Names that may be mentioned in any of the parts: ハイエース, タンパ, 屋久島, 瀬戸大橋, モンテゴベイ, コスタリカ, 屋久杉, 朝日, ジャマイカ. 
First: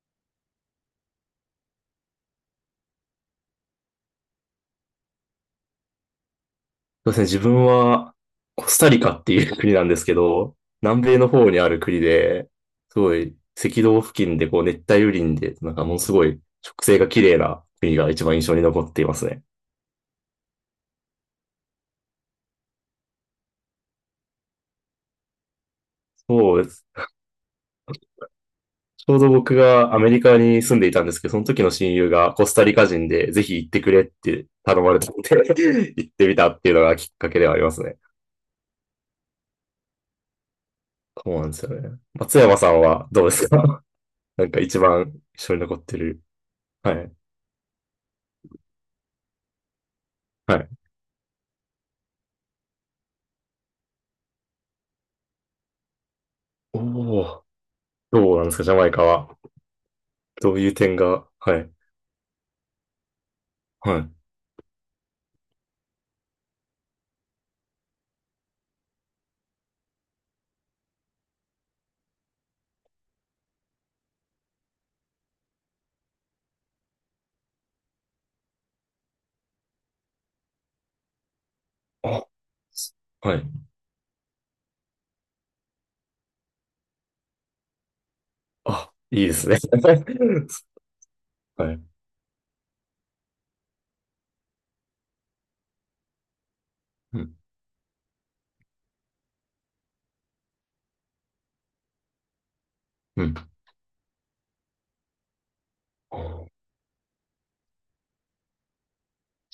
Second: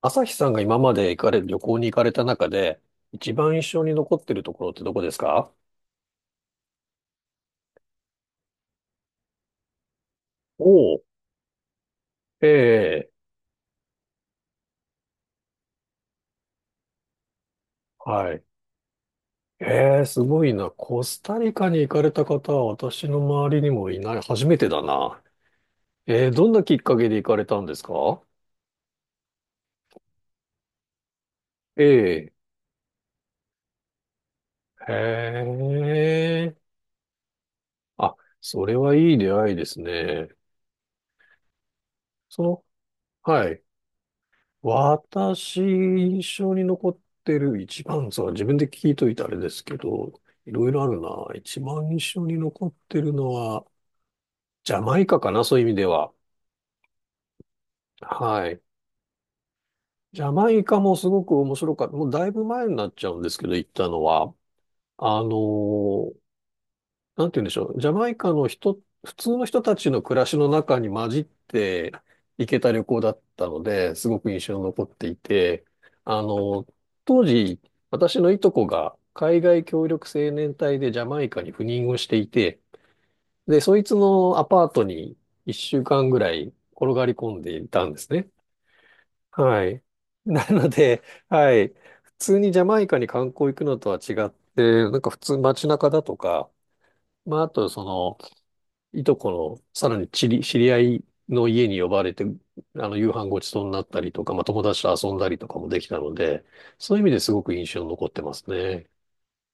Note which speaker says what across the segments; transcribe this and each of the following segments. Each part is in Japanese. Speaker 1: 朝日さんが今まで行かれ、旅行に行かれた中で、一番印象に残ってるところってどこですか？
Speaker 2: そうですね、自分はコスタリカっていう国なんですけど、
Speaker 1: おお、
Speaker 2: 南米の方にある国
Speaker 1: え
Speaker 2: で、す
Speaker 1: え、
Speaker 2: ごい赤道付近でこう熱帯雨林で、なんかものすごい植生が綺麗な国が一
Speaker 1: は
Speaker 2: 番印
Speaker 1: い。
Speaker 2: 象に残っていますね。
Speaker 1: ええ、すごいな。コスタリカに行かれた方は私の周りにもいない。初めてだな。ええ、どん
Speaker 2: そ
Speaker 1: な
Speaker 2: うで
Speaker 1: きっ
Speaker 2: す。
Speaker 1: かけで行かれたんですか？
Speaker 2: ちょうど僕がアメリカに住んでいたんですけど、その時の
Speaker 1: え
Speaker 2: 親友
Speaker 1: え、
Speaker 2: がコスタリカ人でぜひ行ってくれって頼
Speaker 1: へ
Speaker 2: まれたので 行ってみたっ
Speaker 1: え。
Speaker 2: ていうのがきっかけではありますね。
Speaker 1: あ、それはいい出会いですね。
Speaker 2: そうなんですよね。松
Speaker 1: そ
Speaker 2: 山
Speaker 1: の、
Speaker 2: さんはどうです
Speaker 1: はい。
Speaker 2: か？ なんか一番印象
Speaker 1: 私、
Speaker 2: に残って
Speaker 1: 印
Speaker 2: る。
Speaker 1: 象に残
Speaker 2: は
Speaker 1: っ
Speaker 2: い。
Speaker 1: てる一番、そう自分で聞いといてあれですけど、い
Speaker 2: は
Speaker 1: ろ
Speaker 2: い。
Speaker 1: いろあるな。一番印象に残ってるのは、ジャマイカかな、そういう意味では。
Speaker 2: おお。どうなん
Speaker 1: は
Speaker 2: です
Speaker 1: い。
Speaker 2: か、ジャマイカは。
Speaker 1: ジャマ
Speaker 2: どう
Speaker 1: イ
Speaker 2: いう
Speaker 1: カも
Speaker 2: 点
Speaker 1: すご
Speaker 2: が、
Speaker 1: く面
Speaker 2: はい。
Speaker 1: 白かった。もうだいぶ前になっちゃうんですけど、行った
Speaker 2: は
Speaker 1: の
Speaker 2: い。
Speaker 1: は。あのーなんて言うんでしょう。ジャマイカの人、普通の人たちの暮らしの中に混じって行けた旅行だったので、すごく印象に残っていて、あの、当時、私のいとこが海外協力青年隊でジャマイカに赴任をして
Speaker 2: あ、
Speaker 1: いて、
Speaker 2: はい。
Speaker 1: で、そいつのアパートに1週間ぐらい転がり込んでいたんですね。
Speaker 2: あ、いいですね。
Speaker 1: はい。なので、はい。
Speaker 2: はい。
Speaker 1: 普通にジャマイカに観光行くのとは違って、なんか普通街中だとか、
Speaker 2: うん。
Speaker 1: まあ、あとその、いとこの、さらに知り合いの家に呼ばれて、夕
Speaker 2: う
Speaker 1: 飯
Speaker 2: ん。
Speaker 1: ご
Speaker 2: じ
Speaker 1: ちそうになったりとか、まあ、友達と遊んだりとかもできたので、そういう意味ですごく印象に残ってますね。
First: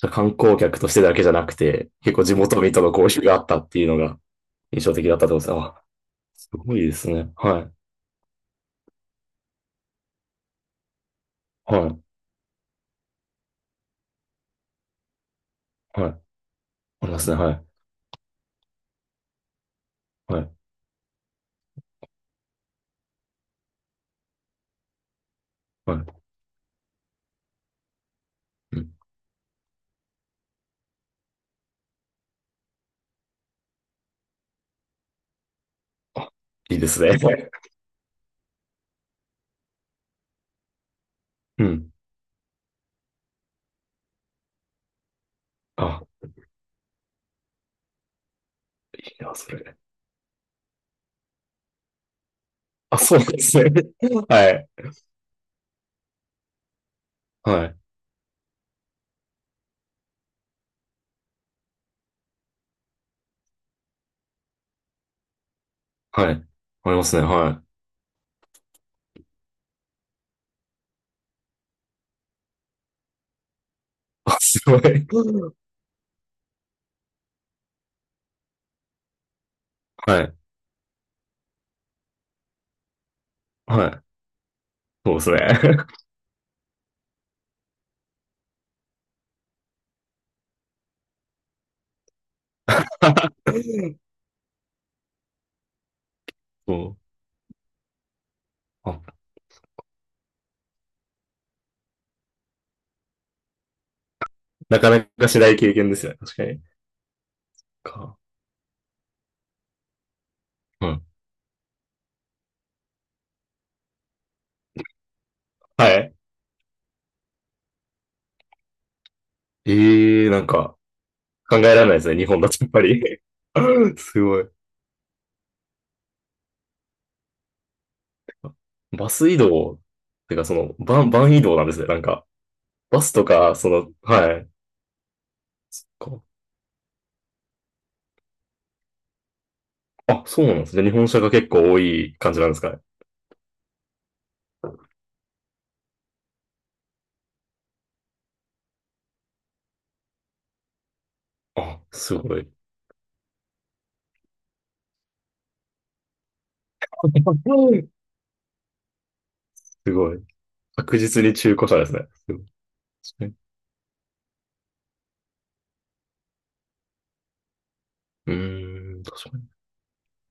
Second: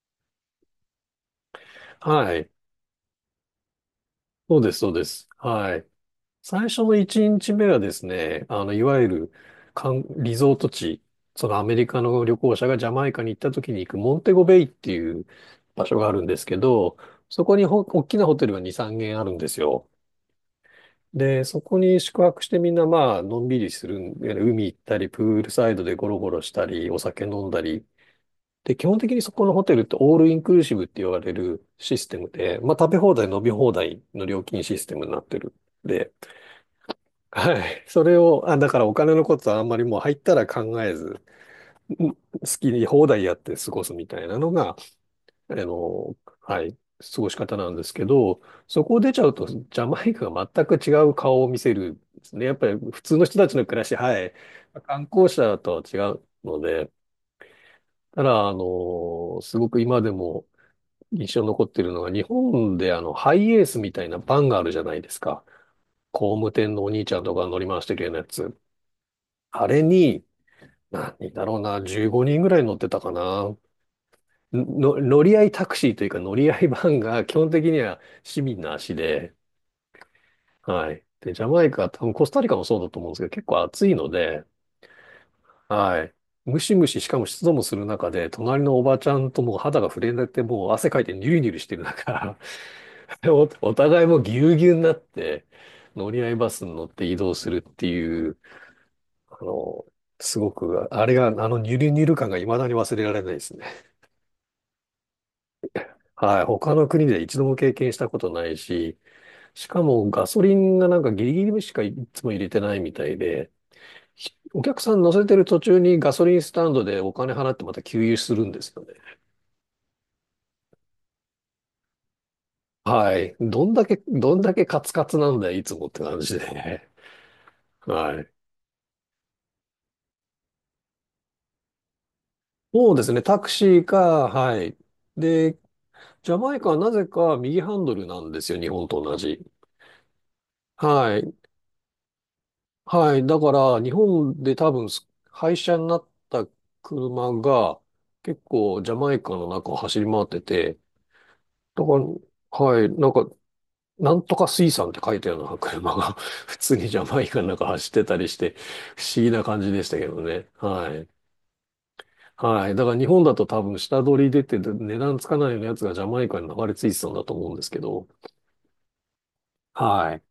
Speaker 2: ゃあ観光客としてだけじゃなくて、結構
Speaker 1: は
Speaker 2: 地
Speaker 1: い。
Speaker 2: 元民との交流があったっていうのが
Speaker 1: そうです、
Speaker 2: 印
Speaker 1: そう
Speaker 2: 象
Speaker 1: で
Speaker 2: 的だった
Speaker 1: す。
Speaker 2: ってことですね。
Speaker 1: は
Speaker 2: あ、
Speaker 1: い。
Speaker 2: す
Speaker 1: 最
Speaker 2: ごい
Speaker 1: 初
Speaker 2: で
Speaker 1: の
Speaker 2: す
Speaker 1: 1
Speaker 2: ね。
Speaker 1: 日
Speaker 2: は
Speaker 1: 目
Speaker 2: い。
Speaker 1: はですね、いわゆる、リゾート地、そのアメリ
Speaker 2: はい。
Speaker 1: カの旅行者がジャマイカに行った時に行くモンテゴベイっていう場所が
Speaker 2: は
Speaker 1: あ
Speaker 2: い。
Speaker 1: るんですけど、
Speaker 2: ありますね。
Speaker 1: そ
Speaker 2: は
Speaker 1: こ
Speaker 2: い。
Speaker 1: に大きなホテルが2、3軒あるんですよ。
Speaker 2: はい。
Speaker 1: で、そこに宿泊してみんなまあ、のんびりするんで、海行ったり、プールサイド
Speaker 2: は
Speaker 1: でゴ
Speaker 2: い。
Speaker 1: ロゴロしたり、お酒飲んだり。で、
Speaker 2: う
Speaker 1: 基
Speaker 2: ん。
Speaker 1: 本的にそこのホテルってオールインクルーシブって言われるシステムで、まあ食べ放題、飲み放題の料金システムになってる。で、
Speaker 2: いいですね。はい。
Speaker 1: はい。それを、あ、だからお金のことはあんまりもう入ったら考えず、
Speaker 2: うん。
Speaker 1: 好きに放題やって過ごすみたいなのがあ
Speaker 2: あ、
Speaker 1: の、はい、過ごし方なんですけど、そこを
Speaker 2: い
Speaker 1: 出ち
Speaker 2: い
Speaker 1: ゃ
Speaker 2: な、
Speaker 1: うと、
Speaker 2: そ
Speaker 1: ジ
Speaker 2: れ。
Speaker 1: ャマイカが全く違う顔を見せるんですね。やっぱり
Speaker 2: あ、
Speaker 1: 普
Speaker 2: そ
Speaker 1: 通
Speaker 2: う
Speaker 1: の
Speaker 2: なん
Speaker 1: 人
Speaker 2: で
Speaker 1: たち
Speaker 2: す
Speaker 1: の
Speaker 2: ね。
Speaker 1: 暮らし、は い、
Speaker 2: はい。
Speaker 1: 観光者とは違うので、
Speaker 2: はい。
Speaker 1: ただ、すごく今でも印象に残っているのが、日本でハイエースみたいなバンがあるじゃないですか。
Speaker 2: は
Speaker 1: 工
Speaker 2: い。
Speaker 1: 務店のお
Speaker 2: ありま
Speaker 1: 兄ち
Speaker 2: す
Speaker 1: ゃん
Speaker 2: ね。
Speaker 1: とかが乗
Speaker 2: は
Speaker 1: り
Speaker 2: い。
Speaker 1: 回してるようなやつ。あれに、何人だろうな、15人ぐらい乗ってたかな。
Speaker 2: あ、すご
Speaker 1: の、乗り合
Speaker 2: い。
Speaker 1: いタクシーというか乗り合いバンが基本的には市民の足で、
Speaker 2: はい。
Speaker 1: はい。で、ジャマイカ、多分コスタリカもそうだと思うんですけど、結構暑
Speaker 2: は
Speaker 1: い
Speaker 2: い。
Speaker 1: ので、
Speaker 2: そうですね。
Speaker 1: はい。ムシムシ、しかも湿度もする中で、隣のおばちゃんともう肌が触れなくて、もう汗かいてニュルニュルしてる中、お互いもうぎゅうぎゅうになって、乗り合いバスに
Speaker 2: そ
Speaker 1: 乗って移
Speaker 2: う。
Speaker 1: 動するっていう、
Speaker 2: あ、
Speaker 1: あの、すごく、あれが、あのニュルニュル感が未だに忘れられないですね。
Speaker 2: なかなかしない経験ですね。確
Speaker 1: は
Speaker 2: か
Speaker 1: い。
Speaker 2: に。
Speaker 1: 他の国で一度も経験したこ
Speaker 2: か。
Speaker 1: とないし、しかもガソリンが
Speaker 2: う
Speaker 1: な
Speaker 2: ん。
Speaker 1: んかギリギリしかいつも入れてないみたいで、お客さん乗せてる途中
Speaker 2: は
Speaker 1: にガ
Speaker 2: い。
Speaker 1: ソリンスタンドでお金払ってまた給油するんですよね。
Speaker 2: ええー、なんか、考えられないですね。日本だとやっぱり。
Speaker 1: はい。どんだけ、
Speaker 2: す
Speaker 1: どん
Speaker 2: ごい。
Speaker 1: だけカツカツなんだよ、いつもって感じでね。はい。
Speaker 2: バス移動、てかその、バン移動なんですね。なんか、
Speaker 1: そう
Speaker 2: バ
Speaker 1: で
Speaker 2: ス
Speaker 1: すね、
Speaker 2: と
Speaker 1: タク
Speaker 2: か、そ
Speaker 1: シー
Speaker 2: の、
Speaker 1: か、
Speaker 2: はい。
Speaker 1: はい。で、
Speaker 2: そっか。
Speaker 1: ジャマイカはなぜか右ハンドルなんですよ、日本と同じ。
Speaker 2: あ、そうなんですね。日本
Speaker 1: は
Speaker 2: 車が
Speaker 1: い。
Speaker 2: 結構多い感じなんですかね。
Speaker 1: はい。だから、日本で多分、廃車になった車が、結構ジャマイカの中を走り回ってて、
Speaker 2: あ、
Speaker 1: だか
Speaker 2: すごい。
Speaker 1: ら、はい、なんか、なんとか水産って書いたような車が 普通にジャマイカの中 走ってたりして、不思議な感じでし
Speaker 2: す
Speaker 1: たけ
Speaker 2: ごい。
Speaker 1: どね。は
Speaker 2: 確
Speaker 1: い。
Speaker 2: 実に中古車ですね。すごい
Speaker 1: はい。だから日
Speaker 2: 確
Speaker 1: 本
Speaker 2: かに。
Speaker 1: だと多分下取り出て値段つかないようなやつがジャマイカに流れ着いてたんだと思うんですけど。
Speaker 2: うーん、確かに。
Speaker 1: はい。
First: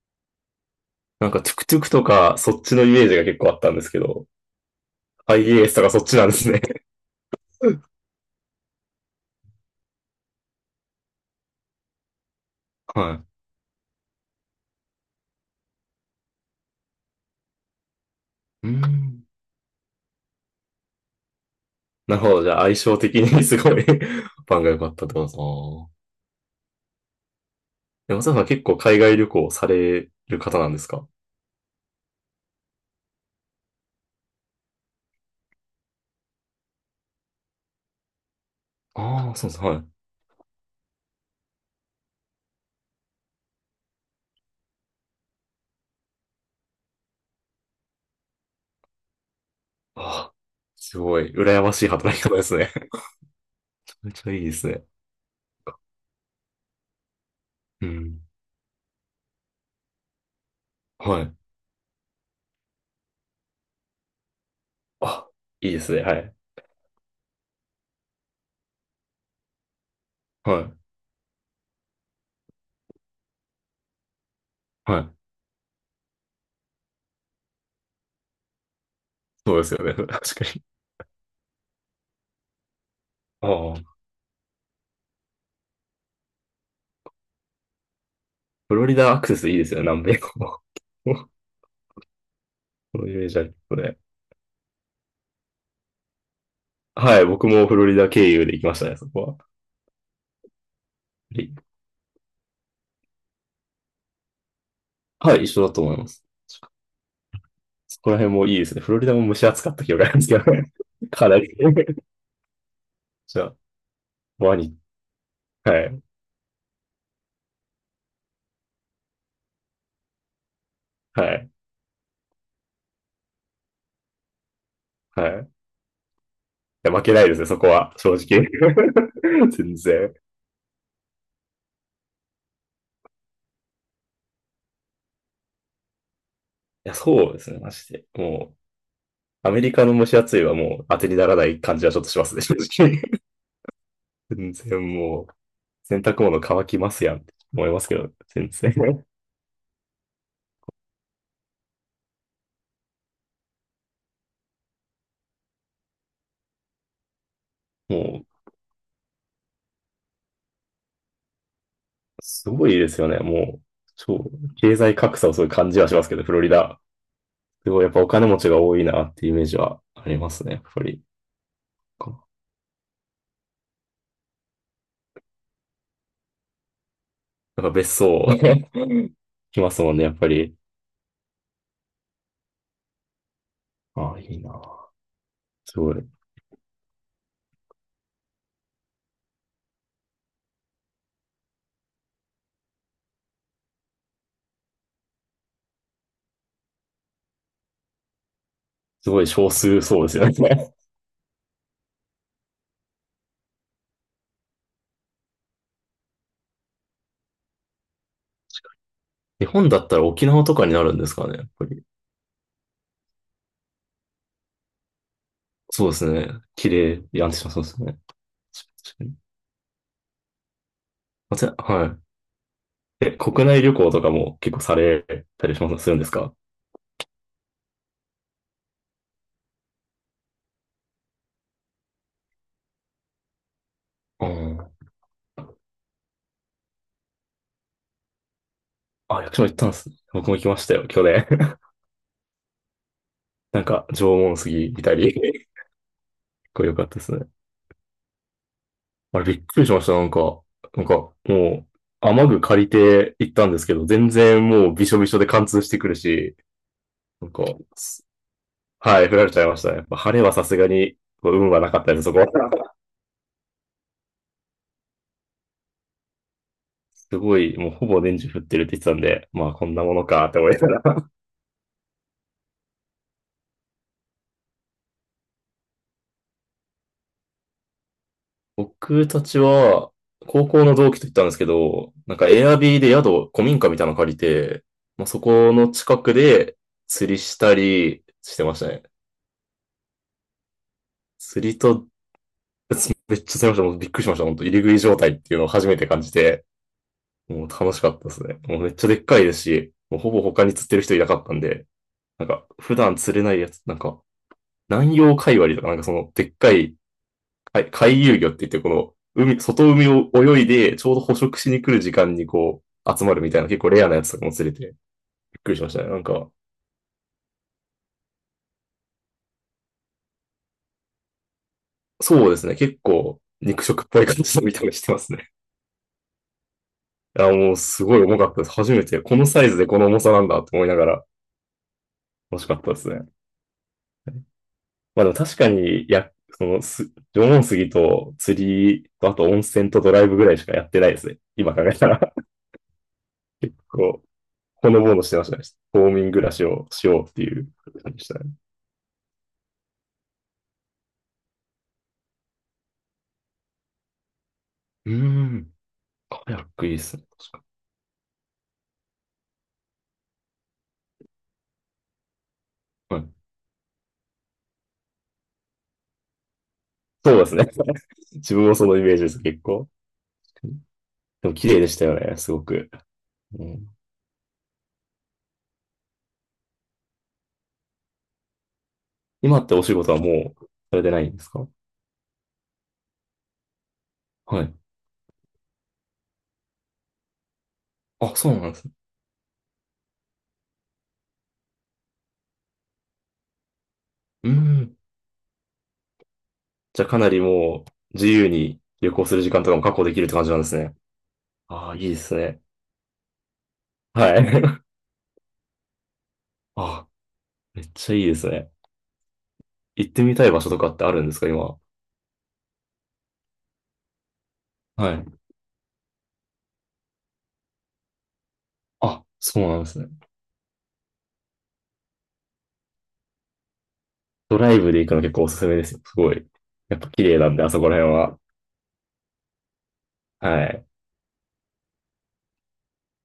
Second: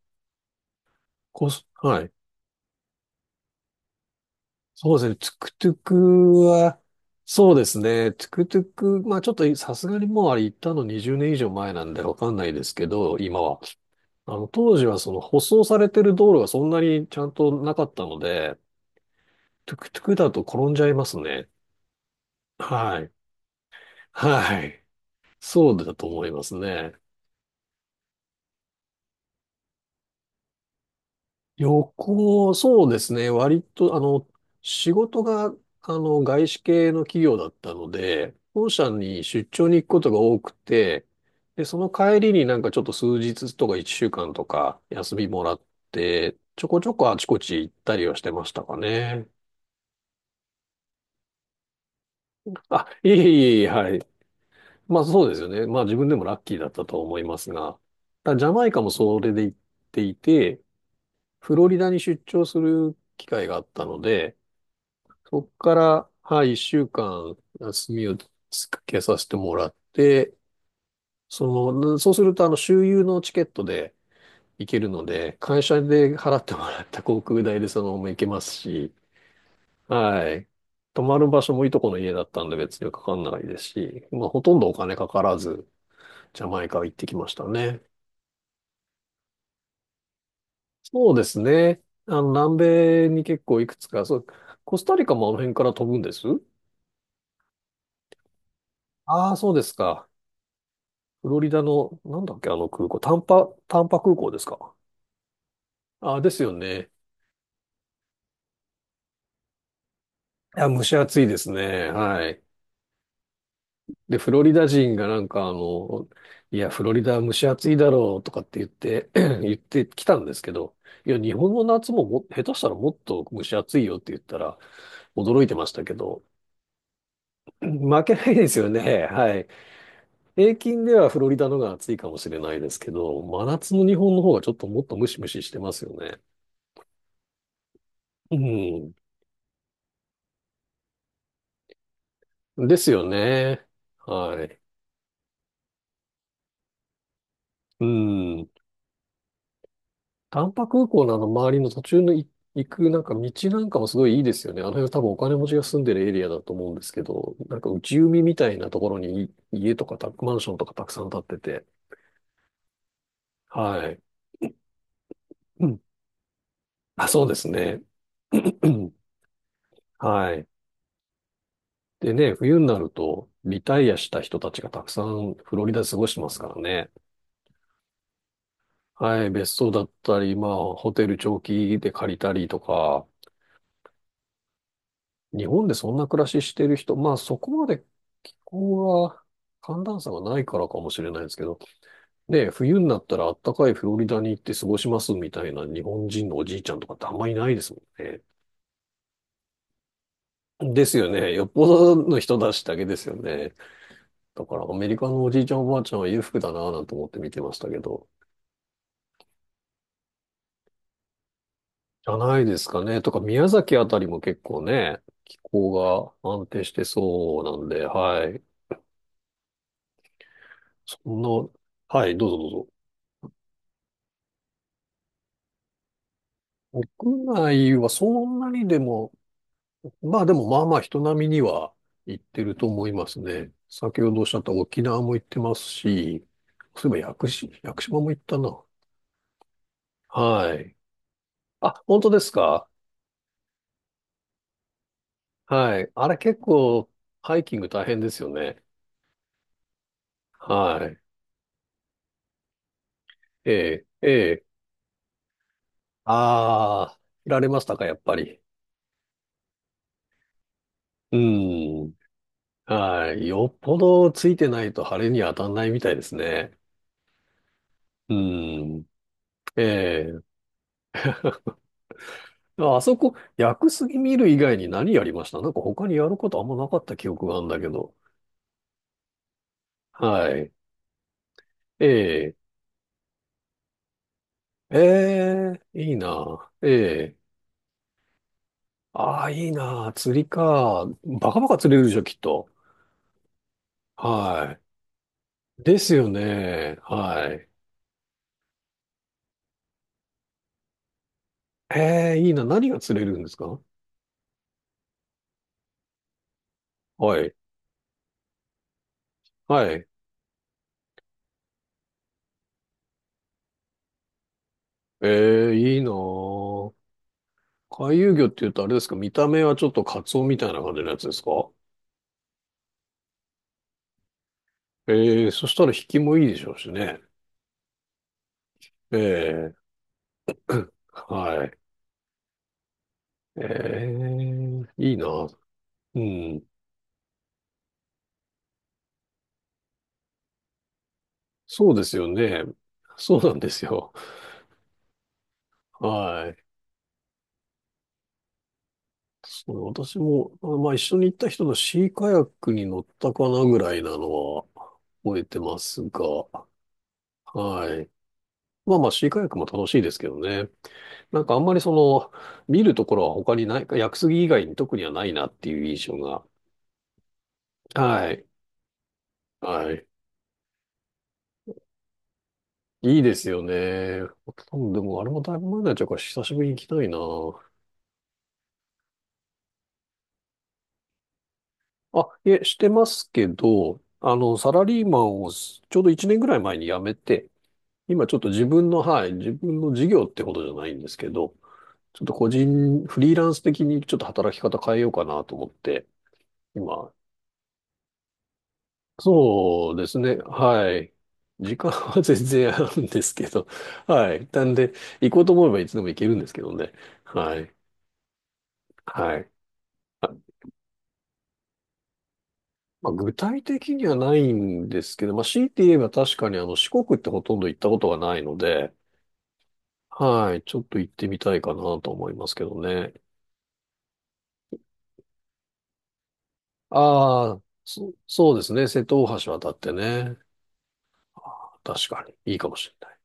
Speaker 2: なんか、
Speaker 1: こう
Speaker 2: トゥク
Speaker 1: す、
Speaker 2: トゥク
Speaker 1: は
Speaker 2: と
Speaker 1: い。
Speaker 2: か、そっちのイメージが結構あったんですけど、
Speaker 1: そうですね。トゥクト
Speaker 2: IES
Speaker 1: ゥ
Speaker 2: とか
Speaker 1: ク
Speaker 2: そっちなんですね。
Speaker 1: は、そうです ね。トゥクトゥク、まあちょっとさすがにもうあれ行ったの20年以上前なんでわかんないですけど、
Speaker 2: は
Speaker 1: 今は。当時はその舗装されてる道路がそんなにちゃんとなかったので、
Speaker 2: い。うん。
Speaker 1: トゥクトゥクだと転んじゃいますね。
Speaker 2: なるほど。じゃあ相性
Speaker 1: はい。
Speaker 2: 的にすごい 番
Speaker 1: は
Speaker 2: が良
Speaker 1: い。
Speaker 2: かったってことですね。
Speaker 1: そうだと思いますね。
Speaker 2: でも松田さん結構海外旅行される方なんですか？
Speaker 1: 旅行、そうですね。割と、仕事が、外資系の企業だったので、本社に
Speaker 2: ああ、
Speaker 1: 出
Speaker 2: そうです。
Speaker 1: 張
Speaker 2: は
Speaker 1: に
Speaker 2: い。
Speaker 1: 行
Speaker 2: あ
Speaker 1: くことが多くて、で、その帰りになんかちょっと数日とか1週間とか休みもらって、ちょこちょこあちこち行ったりはしてましたかね。
Speaker 2: あ、すごい。羨ましい働き方ですね。
Speaker 1: あ、いえいえいえ、は い。
Speaker 2: めちゃめちゃいいですね。
Speaker 1: まあそうですよね。まあ自分でもラッキーだったと思いますが、
Speaker 2: うん。
Speaker 1: ただジャマイカもそれで行っていて、
Speaker 2: はい。
Speaker 1: フロリダに出張する機会があったので、
Speaker 2: あ、
Speaker 1: そこ
Speaker 2: いい
Speaker 1: か
Speaker 2: ですね。
Speaker 1: ら、
Speaker 2: はい。
Speaker 1: はい、一週間休みをつけさせてもらって、
Speaker 2: はい。
Speaker 1: そそうするとあの周遊のチケットで行ける
Speaker 2: は
Speaker 1: の
Speaker 2: い。
Speaker 1: で、会社で払ってもらった航空代でそのまま行けますし、
Speaker 2: そうですよね。
Speaker 1: は
Speaker 2: 確か
Speaker 1: い。
Speaker 2: に。
Speaker 1: 泊まる場所もいとこの家だったんで別にかかんない
Speaker 2: あ
Speaker 1: です
Speaker 2: あ、
Speaker 1: し、まあほとんどお金かからず、ジャマイカ行ってきましたね。
Speaker 2: フロリダアクセスいいですよね。南米も。
Speaker 1: そうで
Speaker 2: こ
Speaker 1: すね。南
Speaker 2: の
Speaker 1: 米
Speaker 2: イ
Speaker 1: に
Speaker 2: メージ
Speaker 1: 結
Speaker 2: ある
Speaker 1: 構いく
Speaker 2: ます
Speaker 1: つ
Speaker 2: ね。
Speaker 1: か、そう、コスタリカもあの辺から飛ぶんです。
Speaker 2: はい。僕もフロリダ経由で行きましたね、そこ
Speaker 1: ああ
Speaker 2: は。
Speaker 1: そうですか？フロリダの、なんだっけ、あの空港、タンパ空港ですか？
Speaker 2: はい。一緒だと思いま
Speaker 1: ああ
Speaker 2: す。
Speaker 1: ですよね。
Speaker 2: そこら辺もいいですね。フロリダも蒸し暑かった記憶があるんですけど
Speaker 1: いや、
Speaker 2: ね。
Speaker 1: 蒸し 暑い
Speaker 2: か
Speaker 1: で
Speaker 2: なり。
Speaker 1: すね。はい。
Speaker 2: じゃあ、
Speaker 1: で、フロリ
Speaker 2: ワ
Speaker 1: ダ
Speaker 2: ニ。
Speaker 1: 人がなんか
Speaker 2: はい、
Speaker 1: いや、フロリダは蒸し暑いだろうとかって言って、言ってきたんですけど、いや、
Speaker 2: は
Speaker 1: 日本
Speaker 2: い、
Speaker 1: の夏も、下手したらもっと蒸し暑いよって言ったら、
Speaker 2: はい。
Speaker 1: 驚いて
Speaker 2: い
Speaker 1: ましたけど、
Speaker 2: や、負けないですね、そ こは、
Speaker 1: 負
Speaker 2: 正
Speaker 1: けないで
Speaker 2: 直。
Speaker 1: すよね。はい。
Speaker 2: 全然。
Speaker 1: 平均ではフロリダのが暑いかもしれないですけど、真夏の日本の方がちょっともっとムシムシしてますよね。
Speaker 2: いや、そうですね、マジで。も
Speaker 1: う
Speaker 2: う、アメリカの蒸し暑いはもう当てにならない感じはちょっとしますね、正
Speaker 1: ん。です
Speaker 2: 直。
Speaker 1: よね。は
Speaker 2: 全
Speaker 1: い。
Speaker 2: 然もう、洗濯物乾きますやんって思いま
Speaker 1: う
Speaker 2: すけど、
Speaker 1: ん。
Speaker 2: 全然。
Speaker 1: 丹波空港のあの周りの途中の行くなんか道なんかもすごいいいですよね。あの辺は多分お金持ちが住んでるエリアだと思うんですけど、なんか
Speaker 2: も
Speaker 1: 内海
Speaker 2: う、
Speaker 1: みたいなところに家とかマンションとかたくさん建ってて。
Speaker 2: すごいですよね、もう。
Speaker 1: はい。
Speaker 2: 超、経済格差をそういう
Speaker 1: う
Speaker 2: 感じ
Speaker 1: ん。
Speaker 2: はしますけど、フロリダ。
Speaker 1: あ、そうです
Speaker 2: す
Speaker 1: ね。
Speaker 2: ごいやっぱお金持ちが多い なっていうイメージはありま
Speaker 1: は
Speaker 2: す
Speaker 1: い。
Speaker 2: ね、やっぱり。か
Speaker 1: で
Speaker 2: な。
Speaker 1: ね、冬になると、リタイアした人たちがたくさんフロリダで過ごしてますからね。
Speaker 2: なんか別荘、
Speaker 1: はい、別
Speaker 2: 来
Speaker 1: 荘
Speaker 2: ま
Speaker 1: だ
Speaker 2: す
Speaker 1: っ
Speaker 2: もんね、やっ
Speaker 1: た
Speaker 2: ぱ
Speaker 1: り、ま
Speaker 2: り。
Speaker 1: あ、ホテル長期で借りたりとか、
Speaker 2: ああ、いいな。
Speaker 1: 日本で
Speaker 2: す
Speaker 1: そ
Speaker 2: ごい。
Speaker 1: んな暮らししてる人、まあ、そこまで気候は、寒暖差がないからかもしれないですけど、ね、冬になったらあったかいフロリダに行って過ごしますみたいな日本人のおじいちゃんとかってあんまりいないですもんね。
Speaker 2: すごい少数そうですよね。
Speaker 1: ですよね。よっぽどの人たちだけですよね。だからアメリカのおじいちゃんおばあちゃんは裕福だなぁなんて思って見てましたけど。
Speaker 2: 日本だったら沖縄とかになるんですかね、やっぱり。
Speaker 1: じゃないですかね。とか、宮崎あたりも結構ね、気候
Speaker 2: そうですね。
Speaker 1: が安定
Speaker 2: 綺
Speaker 1: して
Speaker 2: 麗。いや、安
Speaker 1: そう
Speaker 2: 心そう
Speaker 1: なん
Speaker 2: です
Speaker 1: で、
Speaker 2: ね。
Speaker 1: はい。
Speaker 2: 確かに。
Speaker 1: そんな、
Speaker 2: はい。
Speaker 1: はい、どうぞど
Speaker 2: え、国内旅行とかも結構されたりします、するんですか？
Speaker 1: うぞ。国内はそんなにでも、まあでもまあまあ人並みには行ってると思いますね。先ほどおっ
Speaker 2: う
Speaker 1: しゃった
Speaker 2: ん。
Speaker 1: 沖縄も行ってますし、そういえば屋久島も行ったな。
Speaker 2: あ、役所も行ったんですね。僕も行き
Speaker 1: は
Speaker 2: ました
Speaker 1: い。
Speaker 2: よ、去年。
Speaker 1: あ、本当ですか。
Speaker 2: なんか、縄文杉見たり。
Speaker 1: はい。あれ結
Speaker 2: これ良か
Speaker 1: 構
Speaker 2: ったですね。
Speaker 1: ハイキング大変ですよね。
Speaker 2: あれびっくりしました。なんか、な
Speaker 1: は
Speaker 2: んか、
Speaker 1: い。
Speaker 2: もう、雨具借りて行った
Speaker 1: え
Speaker 2: んですけ
Speaker 1: え、
Speaker 2: ど、
Speaker 1: え
Speaker 2: 全
Speaker 1: え。
Speaker 2: 然もうびしょびしょで貫通してくるし、
Speaker 1: ああ、
Speaker 2: な
Speaker 1: 振
Speaker 2: ん
Speaker 1: ら
Speaker 2: か、
Speaker 1: れましたか、やっ
Speaker 2: す
Speaker 1: ぱり。
Speaker 2: はい、降られちゃいましたね。やっぱ晴れはさすがに、
Speaker 1: う
Speaker 2: こう運はなかった
Speaker 1: ん。
Speaker 2: です、そこは。
Speaker 1: はい。よっぽどついてないと晴れに当たんないみたいですね。
Speaker 2: すごい、もうほぼ年中降ってるって言っ
Speaker 1: う
Speaker 2: てたんで、まあ
Speaker 1: ん。
Speaker 2: こんなもの
Speaker 1: え
Speaker 2: かっ
Speaker 1: え、
Speaker 2: て思いながら。
Speaker 1: ああそこ、薬杉見る以外に何やりました、なんか他にやることあんまなかった記憶があるんだけど。
Speaker 2: 僕たちは、
Speaker 1: は
Speaker 2: 高
Speaker 1: い。
Speaker 2: 校の同期と言ったんですけど、なんか
Speaker 1: ええ
Speaker 2: エアビーで宿、古民家みたいなの借りて、まあそこ
Speaker 1: ええ
Speaker 2: の
Speaker 1: いい
Speaker 2: 近く
Speaker 1: な。
Speaker 2: で
Speaker 1: え
Speaker 2: 釣
Speaker 1: え
Speaker 2: りしたりしてましたね。
Speaker 1: ああ、いいな。釣りか。バカ
Speaker 2: 釣
Speaker 1: バカ
Speaker 2: り
Speaker 1: 釣れる
Speaker 2: と
Speaker 1: でしょ、きっと。
Speaker 2: めっちゃされました。もうびっくりしました。本当入
Speaker 1: は
Speaker 2: り食い状態っていうのを
Speaker 1: い。
Speaker 2: 初め
Speaker 1: で
Speaker 2: て
Speaker 1: す
Speaker 2: 感
Speaker 1: よ
Speaker 2: じて、
Speaker 1: ね。は
Speaker 2: もう
Speaker 1: い。
Speaker 2: 楽しかったですね。もうめっちゃでっかいですし、もうほぼ他に釣ってる人いなかったんで、
Speaker 1: ええ
Speaker 2: なん
Speaker 1: いいな。
Speaker 2: か
Speaker 1: 何
Speaker 2: 普
Speaker 1: が
Speaker 2: 段
Speaker 1: 釣れ
Speaker 2: 釣
Speaker 1: るん
Speaker 2: れ
Speaker 1: で
Speaker 2: な
Speaker 1: す
Speaker 2: いや
Speaker 1: か。
Speaker 2: つ、なんか南洋海割りとか、なんかそのでっかい
Speaker 1: はい。
Speaker 2: 海海遊魚って言ってこの海、外
Speaker 1: はい。
Speaker 2: 海を泳いでちょうど捕食しに来る時間にこう集まるみたいな結構レアなやつとかも釣れてびっ
Speaker 1: え
Speaker 2: く
Speaker 1: え、
Speaker 2: りしまし
Speaker 1: いい
Speaker 2: たね。
Speaker 1: な
Speaker 2: なんか、
Speaker 1: ぁ。回遊魚って言うとあれですか、見た目はちょっとカツオみたいな感じのやつですか。
Speaker 2: そうですね。結構肉食っぽい感じの見た目してます
Speaker 1: え
Speaker 2: ね。
Speaker 1: え、そしたら引きもいいでしょうしね。
Speaker 2: いや、もうすごい重かったです。初め
Speaker 1: え
Speaker 2: てこのサイ
Speaker 1: え、
Speaker 2: ズでこの重さなんだって思いながら
Speaker 1: はい。
Speaker 2: 楽しかったですね。
Speaker 1: ええ、いい
Speaker 2: まあ
Speaker 1: な
Speaker 2: でも確
Speaker 1: ぁ。
Speaker 2: かに、
Speaker 1: う
Speaker 2: や、
Speaker 1: ん。
Speaker 2: その、縄文杉と釣りと、あと温泉とドライブぐらいしかやってないですね。今考
Speaker 1: そ
Speaker 2: え
Speaker 1: うで
Speaker 2: た
Speaker 1: すよ
Speaker 2: ら。
Speaker 1: ね。そうなん で
Speaker 2: 結
Speaker 1: すよ。
Speaker 2: 構、ほのぼのしてましたね。冬眠暮
Speaker 1: は
Speaker 2: らし
Speaker 1: い。
Speaker 2: をしようっていう感じでしたね。
Speaker 1: そう私も、あ、まあ一緒に行った人のシーカヤックに乗ったかなぐらいなのは
Speaker 2: うー
Speaker 1: 覚えて
Speaker 2: ん。
Speaker 1: ますが、
Speaker 2: カヤックいいですね。確
Speaker 1: はい。まあまあシーカヤックも楽しいですけどね。あんまり見ると
Speaker 2: か
Speaker 1: こ
Speaker 2: に。
Speaker 1: ろ
Speaker 2: は
Speaker 1: は他
Speaker 2: い。
Speaker 1: にないか、屋久杉以外に特にはないなっていう印象が。
Speaker 2: そうですね。
Speaker 1: はい。
Speaker 2: 自分もそのイメージです、結構。
Speaker 1: はい。
Speaker 2: でも綺麗でしたよね、すごく。
Speaker 1: いいですよ
Speaker 2: うん、
Speaker 1: ね。多分でもあれもだいぶ前になっちゃうから久しぶりに行きたいな。
Speaker 2: 今ってお仕事はもうされてないんですか？
Speaker 1: あ、いえ、してますけど、
Speaker 2: は
Speaker 1: サ
Speaker 2: い。
Speaker 1: ラリーマンをすちょうど1年ぐらい前に辞めて、今ち
Speaker 2: あ、
Speaker 1: ょっと
Speaker 2: そう
Speaker 1: 自
Speaker 2: なんです
Speaker 1: 分
Speaker 2: ね。
Speaker 1: の、はい、自分の事業ってことじゃないんですけど、ちょっと個人、フリーランス的にちょっと
Speaker 2: うー
Speaker 1: 働き方変
Speaker 2: ん。
Speaker 1: えようかなと思って、
Speaker 2: じゃあ
Speaker 1: 今、
Speaker 2: かなりもう自由に旅行する時間とかも
Speaker 1: そう
Speaker 2: 確保
Speaker 1: で
Speaker 2: で
Speaker 1: す
Speaker 2: きるって
Speaker 1: ね。
Speaker 2: 感じなんです
Speaker 1: は
Speaker 2: ね。
Speaker 1: い。時間
Speaker 2: ああ、いいで
Speaker 1: は
Speaker 2: す
Speaker 1: 全
Speaker 2: ね。
Speaker 1: 然あるんですけど。は
Speaker 2: は
Speaker 1: い。なん
Speaker 2: い。
Speaker 1: で、行こうと思えばいつでも行けるんですけど ね。
Speaker 2: あ、
Speaker 1: はい。
Speaker 2: めっちゃいいですね。
Speaker 1: はい。
Speaker 2: 行って
Speaker 1: あ、
Speaker 2: みたい場所とかってあるんですか、今？
Speaker 1: まあ、具体的にはないんで
Speaker 2: は
Speaker 1: す
Speaker 2: い。
Speaker 1: けど、まあ、強いて言えば確かに四国ってほとんど行ったことがないので、
Speaker 2: あ、そうなんですね。
Speaker 1: はい。ちょっと行ってみたいかなと思いますけどね。
Speaker 2: ドライブで行くの結構おすすめですよ。すごい。やっぱ綺麗な
Speaker 1: あ
Speaker 2: ん
Speaker 1: あ、
Speaker 2: で、あそこら辺は。
Speaker 1: そうですね。瀬戸大橋渡ってね。
Speaker 2: はい。
Speaker 1: あー確かにいいかもしれない。